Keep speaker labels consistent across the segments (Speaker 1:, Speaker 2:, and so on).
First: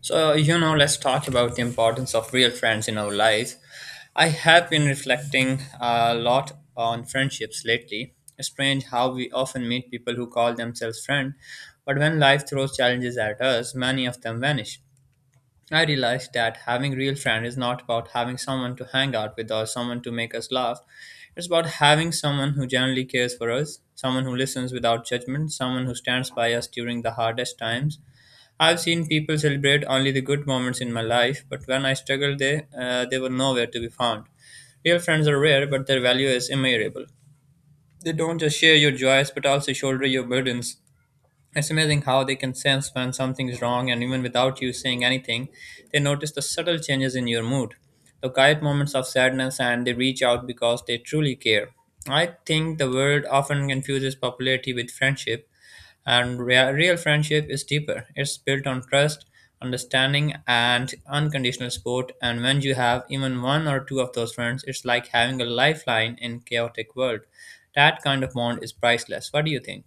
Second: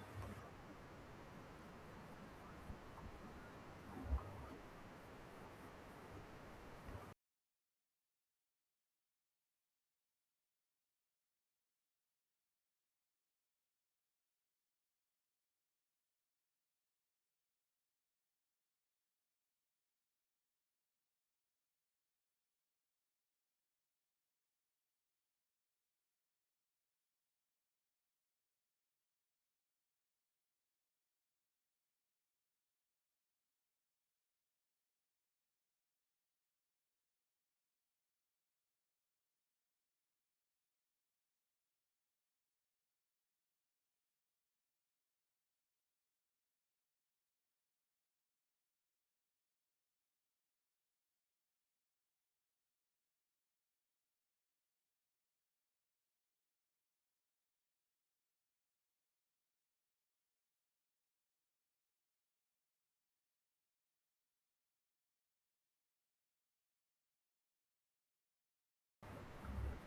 Speaker 1: Let's talk about the importance of real friends in our lives. I have been reflecting a lot on friendships lately. It's strange how we often meet people who call themselves friends, but when life throws challenges at us, many of them vanish. I realized that having real friends is not about having someone to hang out with or someone to make us laugh. It's about having someone who generally cares for us, someone who listens without judgment, someone who stands by us during the hardest times. I've seen people celebrate only the good moments in my life, but when I struggled, they were nowhere to be found. Real friends are rare, but their value is immeasurable. They don't just share your joys, but also shoulder your burdens. It's amazing how they can sense when something's wrong, and even without you saying anything, they notice the subtle changes in your mood, the quiet moments of sadness, and they reach out because they truly care. I think the world often confuses popularity with friendship, and real friendship is deeper. It's built on trust, understanding, and unconditional support. And when you have even one or two of those friends, it's like having a lifeline in chaotic world. That kind of bond is priceless. What do you think?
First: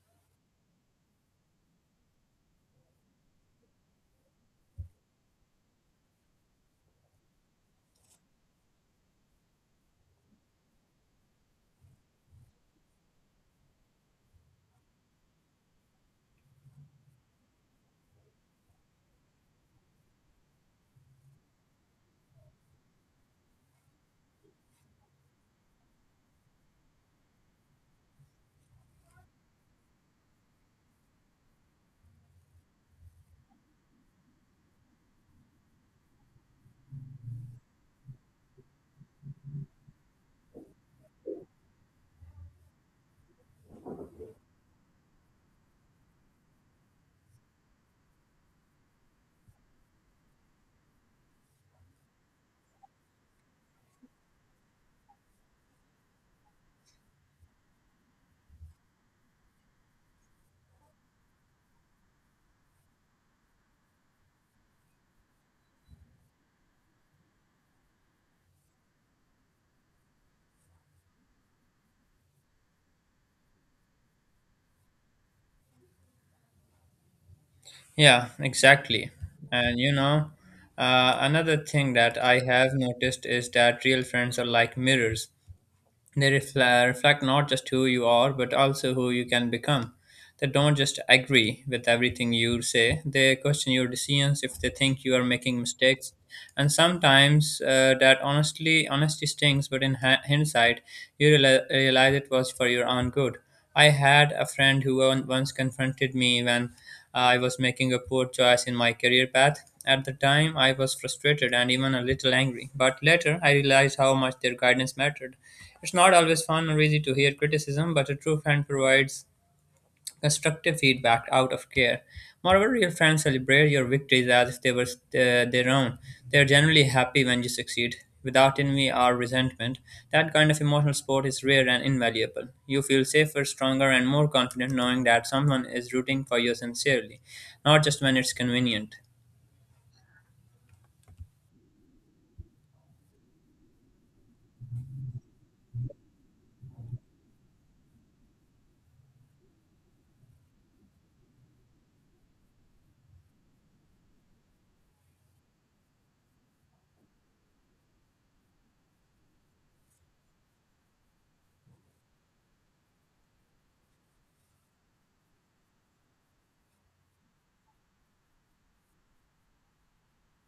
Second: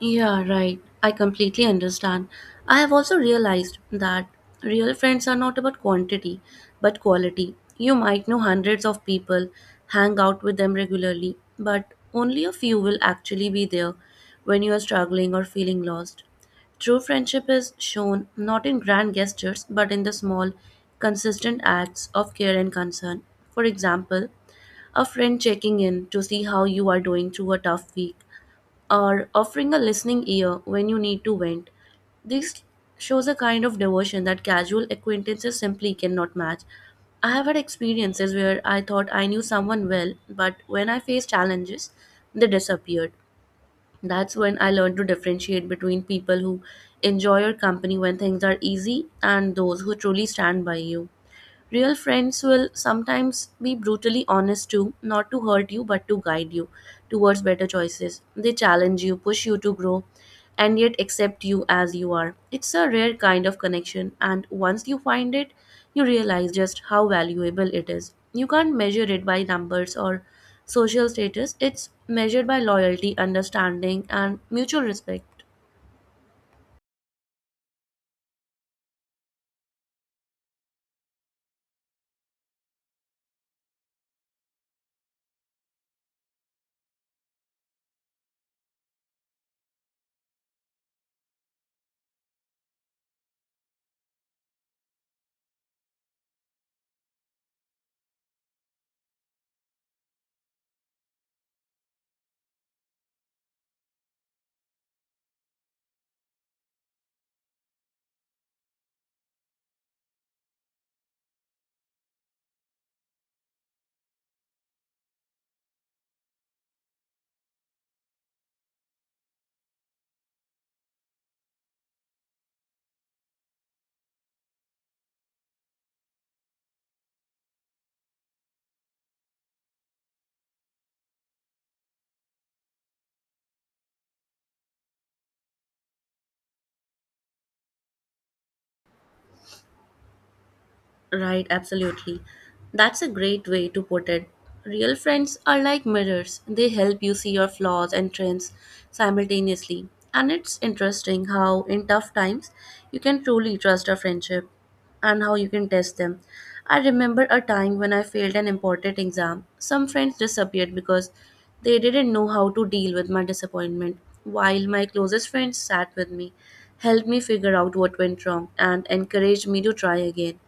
Speaker 2: Yeah, right. I completely understand. I have also realized that real friends are not about quantity, but quality. You might know hundreds of people, hang out with them regularly, but only a few will actually be there when you are struggling or feeling lost. True friendship is shown not in grand gestures, but in the small, consistent acts of care and concern. For example, a friend checking in to see how you are doing through a tough week or offering a listening ear when you need to vent. This shows a kind of devotion that casual acquaintances simply cannot match. I have had experiences where I thought I knew someone well, but when I faced challenges, they disappeared. That's when I learned to differentiate between people who enjoy your company when things are easy and those who truly stand by you. Real friends will sometimes be brutally honest too, not to hurt you, but to guide you towards better choices. They challenge you, push you to grow, and yet accept you as you are. It's a rare kind of connection, and once you find it, you realize just how valuable it is. You can't measure it by numbers or social status, it's measured by loyalty, understanding, and mutual respect.
Speaker 1: Yeah, exactly. And you know, Another thing that I have noticed is that real friends are like mirrors. They reflect not just who you are, but also who you can become. They don't just agree with everything you say, they question your decisions if they think you are making mistakes. And sometimes that honesty stings, but in hindsight, you realize it was for your own good. I had a friend who once confronted me when I was making a poor choice in my career path. At the time, I was frustrated and even a little angry, but later I realized how much their guidance mattered. It's not always fun or easy to hear criticism, but a true friend provides constructive feedback out of care. Moreover, real friends celebrate your victories as if they were their own. They are generally happy when you succeed, without envy or resentment. That kind of emotional support is rare and invaluable. You feel safer, stronger, and more confident knowing that someone is rooting for you sincerely, not just when it's convenient.
Speaker 2: Right, absolutely. That's a great way to put it. Real friends are like mirrors, they help you see your flaws and trends simultaneously. And it's interesting how, in tough times, you can truly trust a friendship and how you can test them. I remember a time when I failed an important exam. Some friends disappeared because they didn't know how to deal with my disappointment, while my closest friends sat with me, helped me figure out what went wrong, and encouraged me to try again.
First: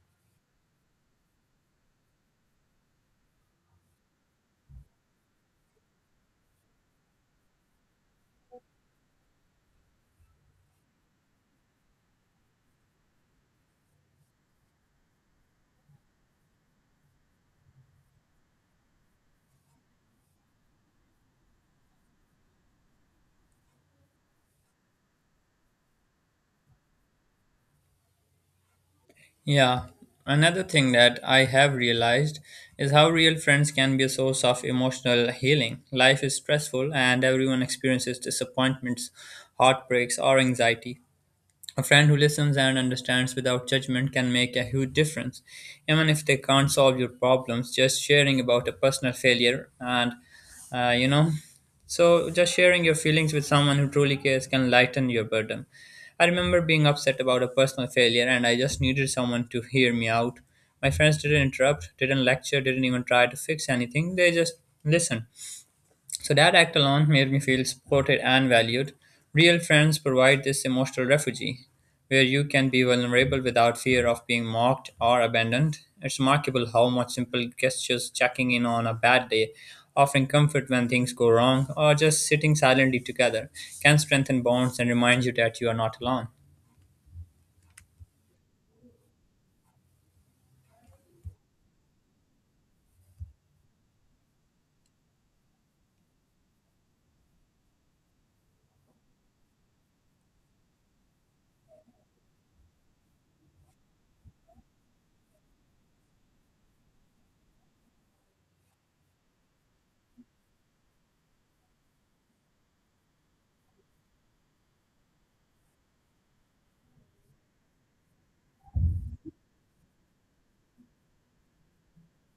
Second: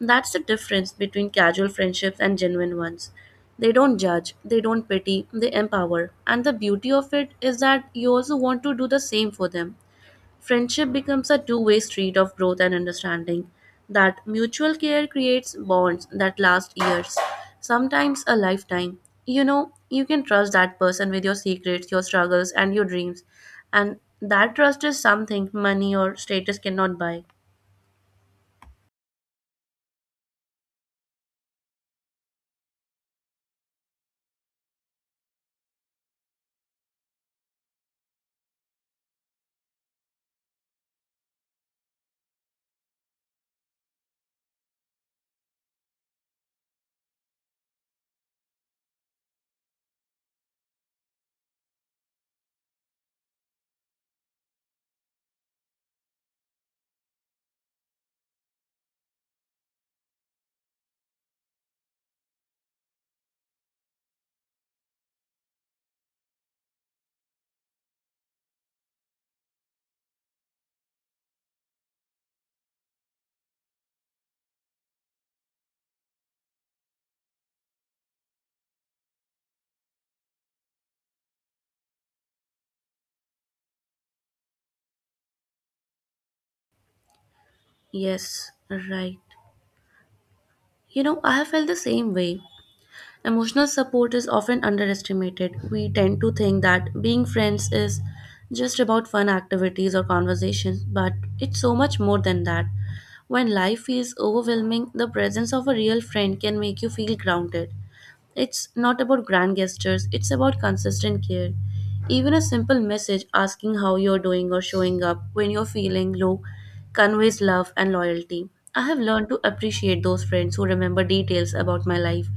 Speaker 2: That's the difference between casual friendships and genuine ones. They don't judge, they don't pity, they empower. And the beauty of it is that you also want to do the same for them. Friendship becomes a two-way street of growth and understanding. That mutual care creates bonds that last years, sometimes a lifetime. You know you can trust that person with your secrets, your struggles, and your dreams. And that trust is something money or status cannot buy.
Speaker 1: Yeah, another thing that I have realized is how real friends can be a source of emotional healing. Life is stressful, and everyone experiences disappointments, heartbreaks, or anxiety. A friend who listens and understands without judgment can make a huge difference. Even if they can't solve your problems, just sharing about a personal failure and, uh, you know, just sharing your feelings with someone who truly cares can lighten your burden. I remember being upset about a personal failure and I just needed someone to hear me out. My friends didn't interrupt, didn't lecture, didn't even try to fix anything, they just listened. So that act alone made me feel supported and valued. Real friends provide this emotional refuge where you can be vulnerable without fear of being mocked or abandoned. It's remarkable how much simple gestures, checking in on a bad day, offering comfort when things go wrong, or just sitting silently together can strengthen bonds and remind you that you are not alone.
Speaker 2: Yes, right. You know, I have felt the same way. Emotional support is often underestimated. We tend to think that being friends is just about fun activities or conversations, but it's so much more than that. When life feels overwhelming, the presence of a real friend can make you feel grounded. It's not about grand gestures, it's about consistent care. Even a simple message asking how you're doing or showing up when you're feeling low conveys love and loyalty. I have learned to appreciate those friends who remember details about my life,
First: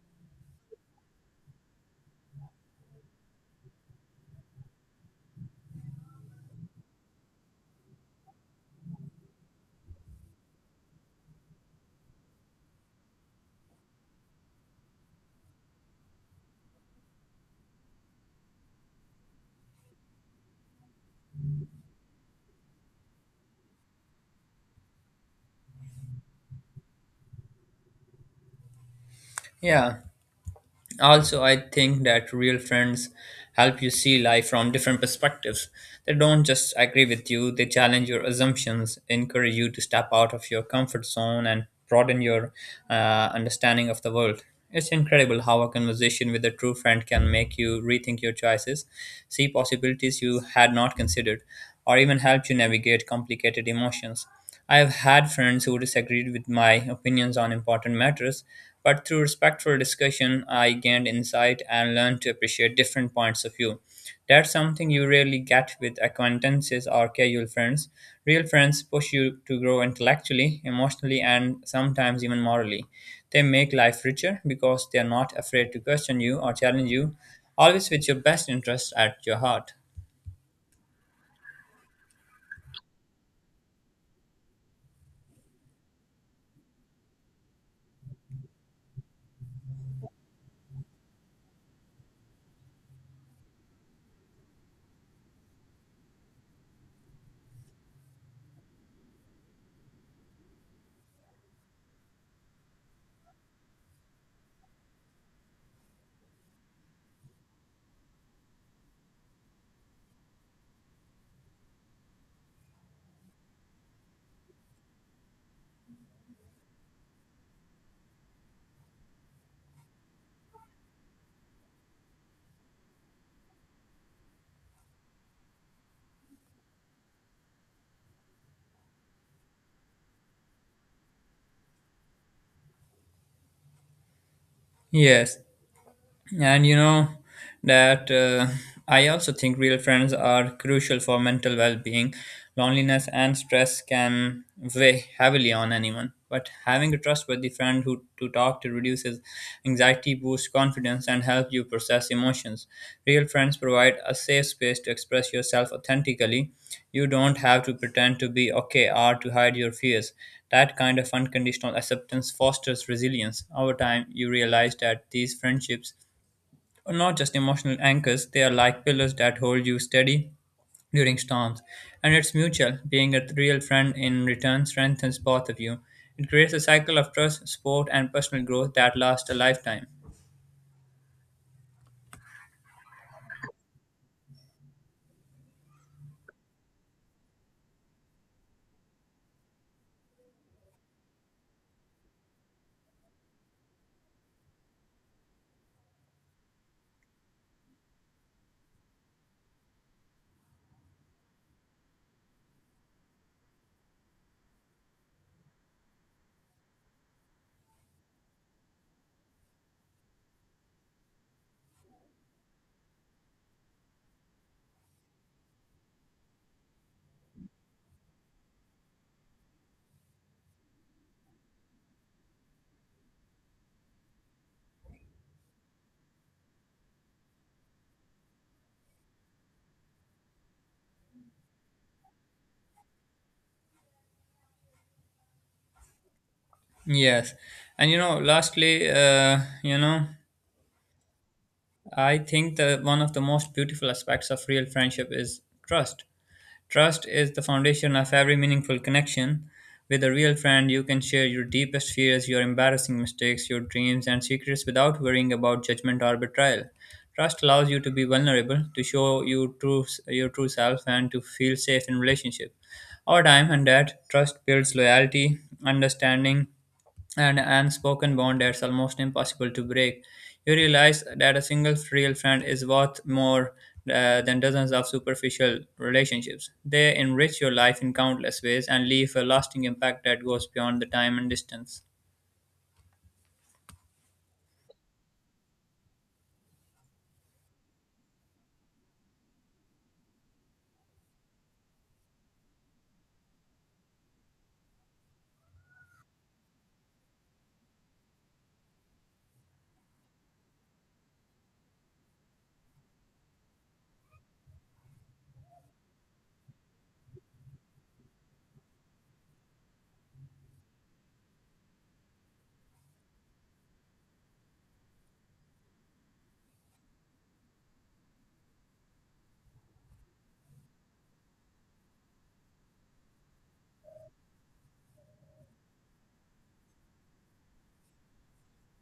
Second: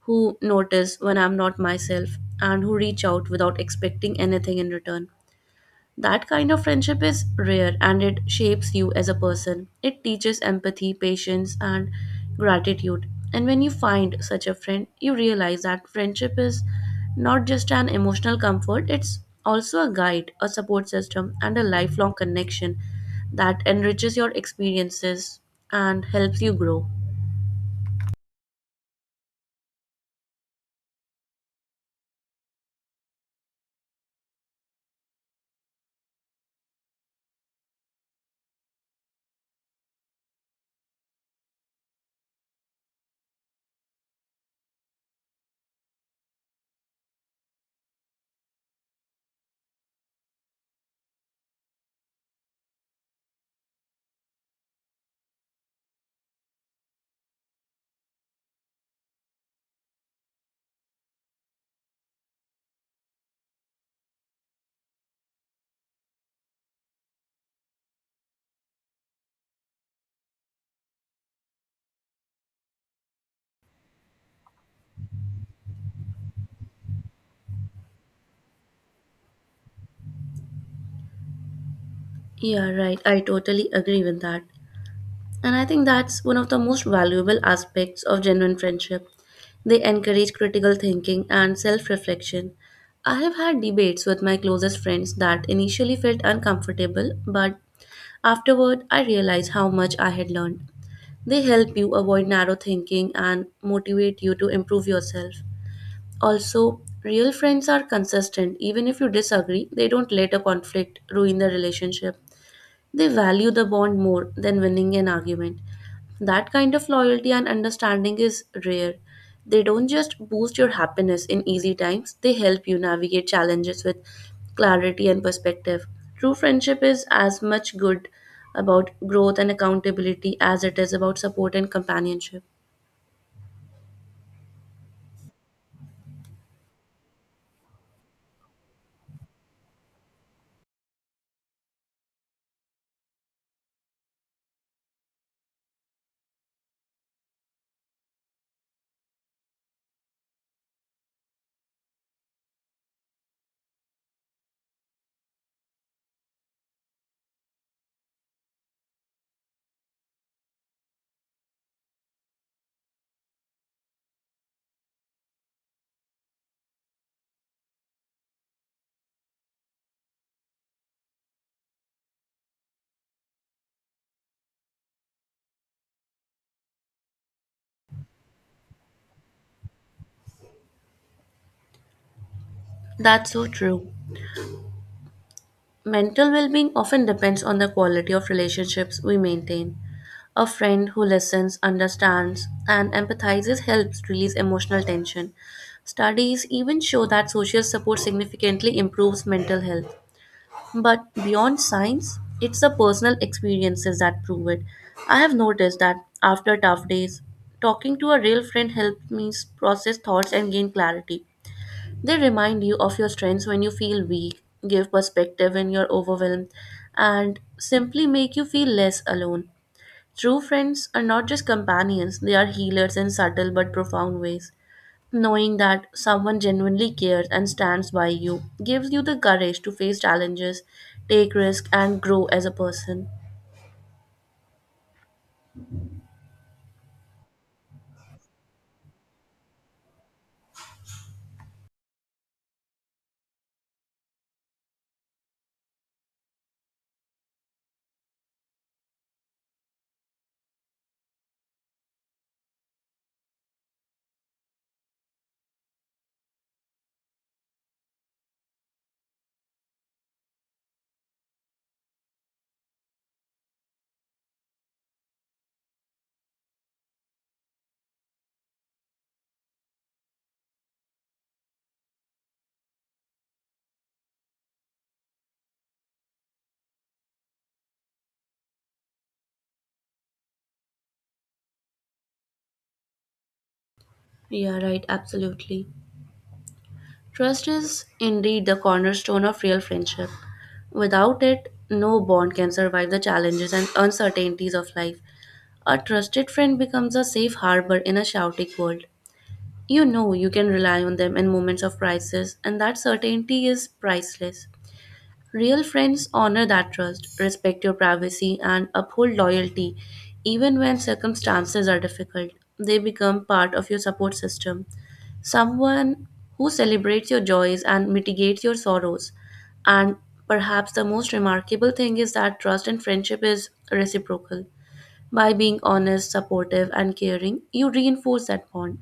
Speaker 2: who notice when I'm not myself, and who reach out without expecting anything in return. That kind of friendship is rare and it shapes you as a person. It teaches empathy, patience, and gratitude. And when you find such a friend, you realize that friendship is not just an emotional comfort, it's also a guide, a support system, and a lifelong connection that enriches your experiences and helps you grow.
Speaker 1: Yeah. Also, I think that real friends help you see life from different perspectives. They don't just agree with you, they challenge your assumptions, encourage you to step out of your comfort zone, and broaden your understanding of the world. It's incredible how a conversation with a true friend can make you rethink your choices, see possibilities you had not considered, or even help you navigate complicated emotions. I have had friends who disagreed with my opinions on important matters, but through respectful discussion, I gained insight and learned to appreciate different points of view. That's something you rarely get with acquaintances or casual friends. Real friends push you to grow intellectually, emotionally, and sometimes even morally. They make life richer because they are not afraid to question you or challenge you, always with your best interests at your heart.
Speaker 2: Yeah, right. I totally agree with that. And I think that's one of the most valuable aspects of genuine friendship. They encourage critical thinking and self reflection. I have had debates with my closest friends that initially felt uncomfortable, but afterward I realized how much I had learned. They help you avoid narrow thinking and motivate you to improve yourself. Also, real friends are consistent. Even if you disagree, they don't let a conflict ruin the relationship. They value the bond more than winning an argument. That kind of loyalty and understanding is rare. They don't just boost your happiness in easy times, they help you navigate challenges with clarity and perspective. True friendship is as much good about growth and accountability as it is about support and companionship.
Speaker 1: Yes, and you know that I also think real friends are crucial for mental well-being. Loneliness and stress can weigh heavily on anyone, but having a trustworthy friend who to talk to reduces anxiety, boosts confidence, and help you process emotions. Real friends provide a safe space to express yourself authentically. You don't have to pretend to be okay or to hide your fears. That kind of unconditional acceptance fosters resilience. Over time you realize that these friendships are not just emotional anchors, they are like pillars that hold you steady during storms. And it's mutual. Being a real friend in return strengthens both of you. It creates a cycle of trust, support, and personal growth that lasts a lifetime.
Speaker 2: That's so true. Mental well being often depends on the quality of relationships we maintain. A friend who listens, understands, and empathizes helps release emotional tension. Studies even show that social support significantly improves mental health. But beyond science, it's the personal experiences that prove it. I have noticed that after tough days, talking to a real friend helped me process thoughts and gain clarity. They remind you of your strengths when you feel weak, give perspective when you're overwhelmed, and simply make you feel less alone. True friends are not just companions, they are healers in subtle but profound ways. Knowing that someone genuinely cares and stands by you gives you the courage to face challenges, take risks, and grow as a person.
Speaker 1: Yes. And you know, lastly, I think that one of the most beautiful aspects of real friendship is trust. Trust is the foundation of every meaningful connection. With a real friend, you can share your deepest fears, your embarrassing mistakes, your dreams, and secrets without worrying about judgment or betrayal. Trust allows you to be vulnerable, to your true self, and to feel safe in relationship. Over time and that, trust builds loyalty, understanding, an unspoken bond that's almost impossible to break. You realize that a single real friend is worth more than dozens of superficial relationships. They enrich your life in countless ways and leave a lasting impact that goes beyond the time and distance.
Speaker 2: Yeah, right, absolutely. Trust is indeed the cornerstone of real friendship. Without it, no bond can survive the challenges and uncertainties of life. A trusted friend becomes a safe harbor in a chaotic world. You know you can rely on them in moments of crisis, and that certainty is priceless. Real friends honor that trust, respect your privacy, and uphold loyalty even when circumstances are difficult. They become part of your support system, someone who celebrates your joys and mitigates your sorrows. And perhaps the most remarkable thing is that trust and friendship is reciprocal. By being honest, supportive, and caring, you reinforce that bond.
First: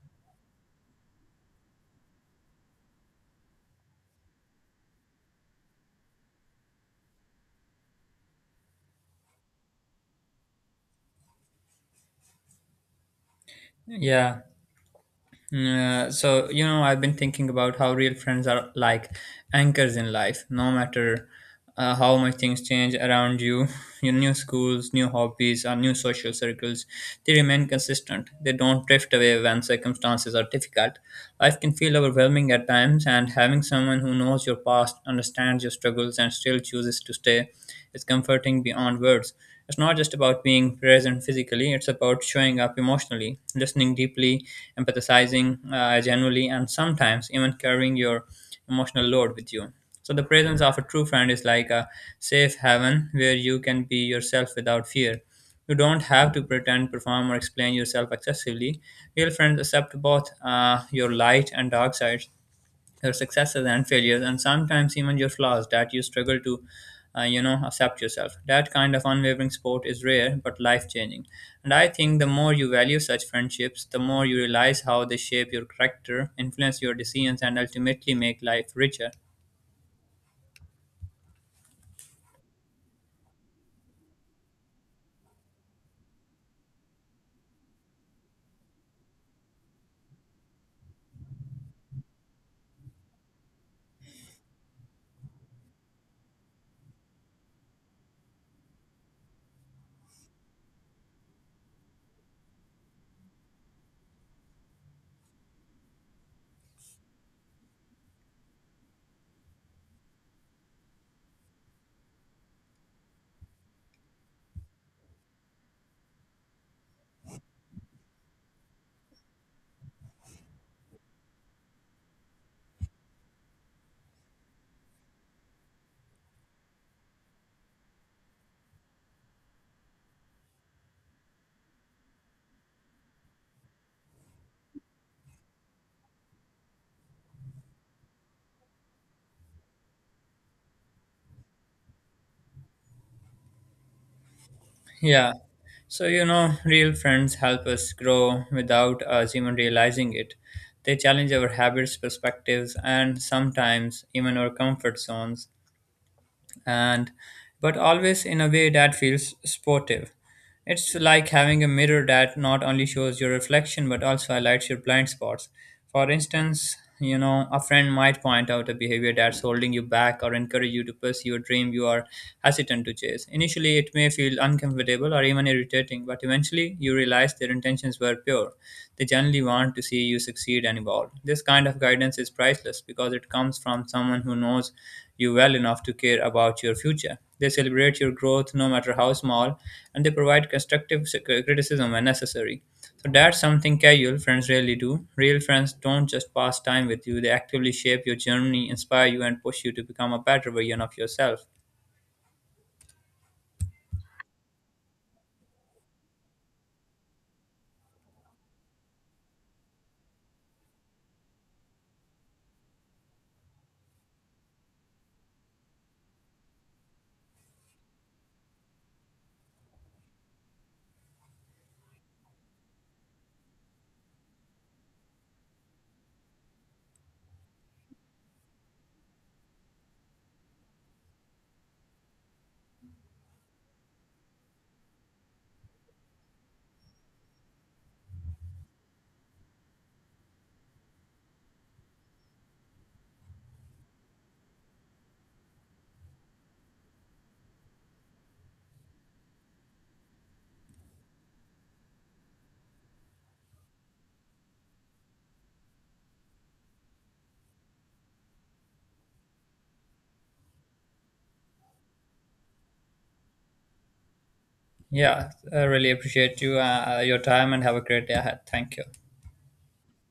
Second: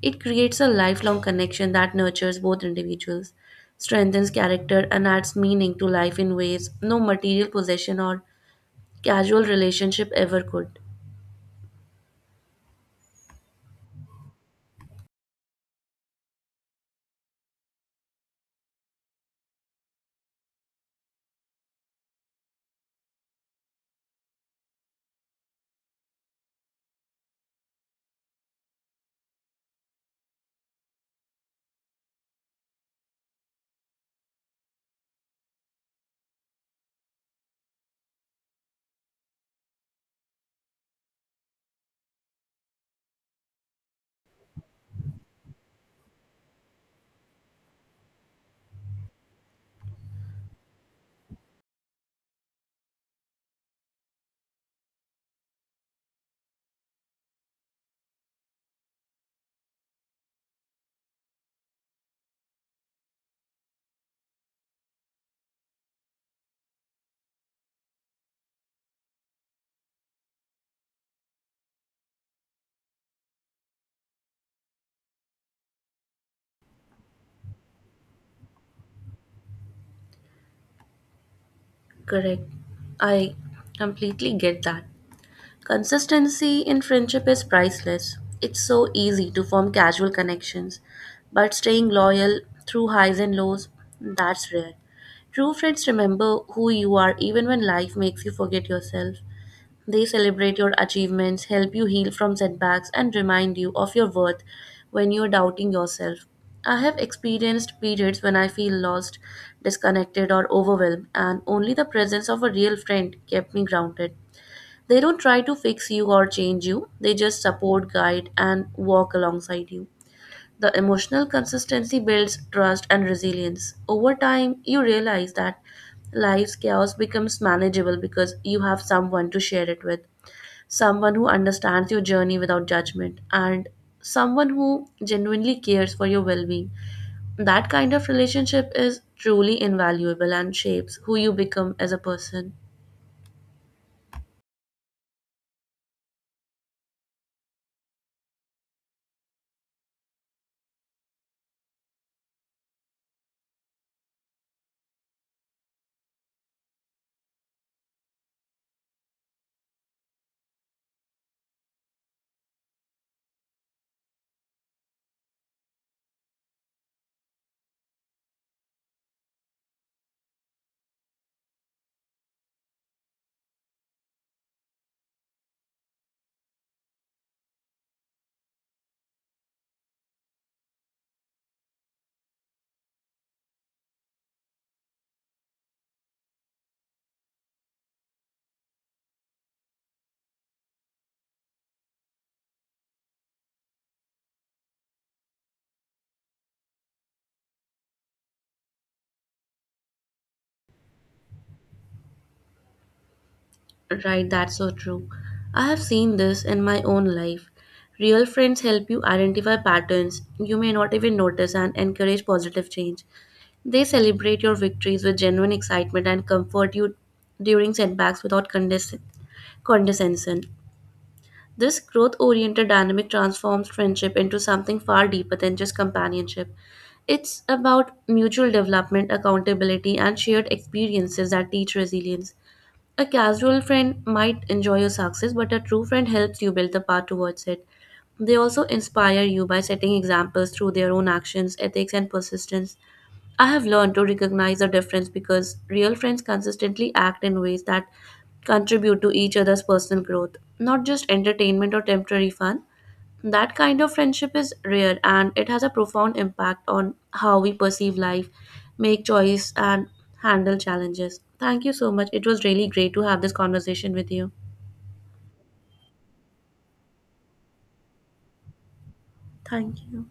Speaker 2: It creates a lifelong connection that nurtures both individuals, strengthens character, and adds meaning to life in ways no material possession or casual relationship ever could.
Speaker 1: Yeah, Yeah. So, you know, I've been thinking about how real friends are like anchors in life. No matter how much things change around you, your new schools, new hobbies, or new social circles, they remain consistent. They don't drift away when circumstances are difficult. Life can feel overwhelming at times, and having someone who knows your past, understands your struggles, and still chooses to stay is comforting beyond words. It's not just about being present physically, it's about showing up emotionally, listening deeply, empathizing genuinely, and sometimes even carrying your emotional load with you. So, the presence of a true friend is like a safe haven where you can be yourself without fear. You don't have to pretend, perform, or explain yourself excessively. Real friends accept both your light and dark sides, your successes and failures, and sometimes even your flaws that you struggle to accept yourself. That kind of unwavering support is rare but life changing. And I think the more you value such friendships, the more you realize how they shape your character, influence your decisions, and ultimately make life richer.
Speaker 2: Correct. I completely get that. Consistency in friendship is priceless. It's so easy to form casual connections, but staying loyal through highs and lows, that's rare. True friends remember who you are even when life makes you forget yourself. They celebrate your achievements, help you heal from setbacks, and remind you of your worth when you're doubting yourself. I have experienced periods when I feel lost, disconnected, or overwhelmed, and only the presence of a real friend kept me grounded. They don't try to fix you or change you, they just support, guide, and walk alongside you. The emotional consistency builds trust and resilience. Over time, you realize that life's chaos becomes manageable because you have someone to share it with, someone who understands your journey without judgment, and someone who genuinely cares for your well being. That kind of relationship is truly invaluable and shapes who you become as a person.
Speaker 1: Yeah, so, you know, real friends help us grow without us even realizing it. They challenge our habits, perspectives, and sometimes even our comfort zones. And But always in a way that feels sportive. It's like having a mirror that not only shows your reflection but also highlights your blind spots. For instance, you know, a friend might point out a behavior that's holding you back or encourage you to pursue a dream you are hesitant to chase. Initially, it may feel uncomfortable or even irritating, but eventually you realize their intentions were pure. They generally want to see you succeed and evolve. This kind of guidance is priceless because it comes from someone who knows you well enough to care about your future. They celebrate your growth, no matter how small, and they provide constructive criticism when necessary. So that's something casual friends rarely do. Real friends don't just pass time with you, they actively shape your journey, inspire you, and push you to become a better version of yourself.
Speaker 2: Right, that's so true. I have seen this in my own life. Real friends help you identify patterns you may not even notice and encourage positive change. They celebrate your victories with genuine excitement and comfort you during setbacks without condescension. This growth oriented dynamic transforms friendship into something far deeper than just companionship. It's about mutual development, accountability, and shared experiences that teach resilience. A casual friend might enjoy your success, but a true friend helps you build the path towards it. They also inspire you by setting examples through their own actions, ethics, and persistence. I have learned to recognize the difference because real friends consistently act in ways that contribute to each other's personal growth, not just entertainment or temporary fun. That kind of friendship is rare and it has a profound impact on how we perceive life, make choice, and handle challenges. Thank you so much. It was really great to have this conversation with you.
Speaker 1: Yeah, I really appreciate you, your time, and have a great day ahead. Thank you.
Speaker 2: Thank you.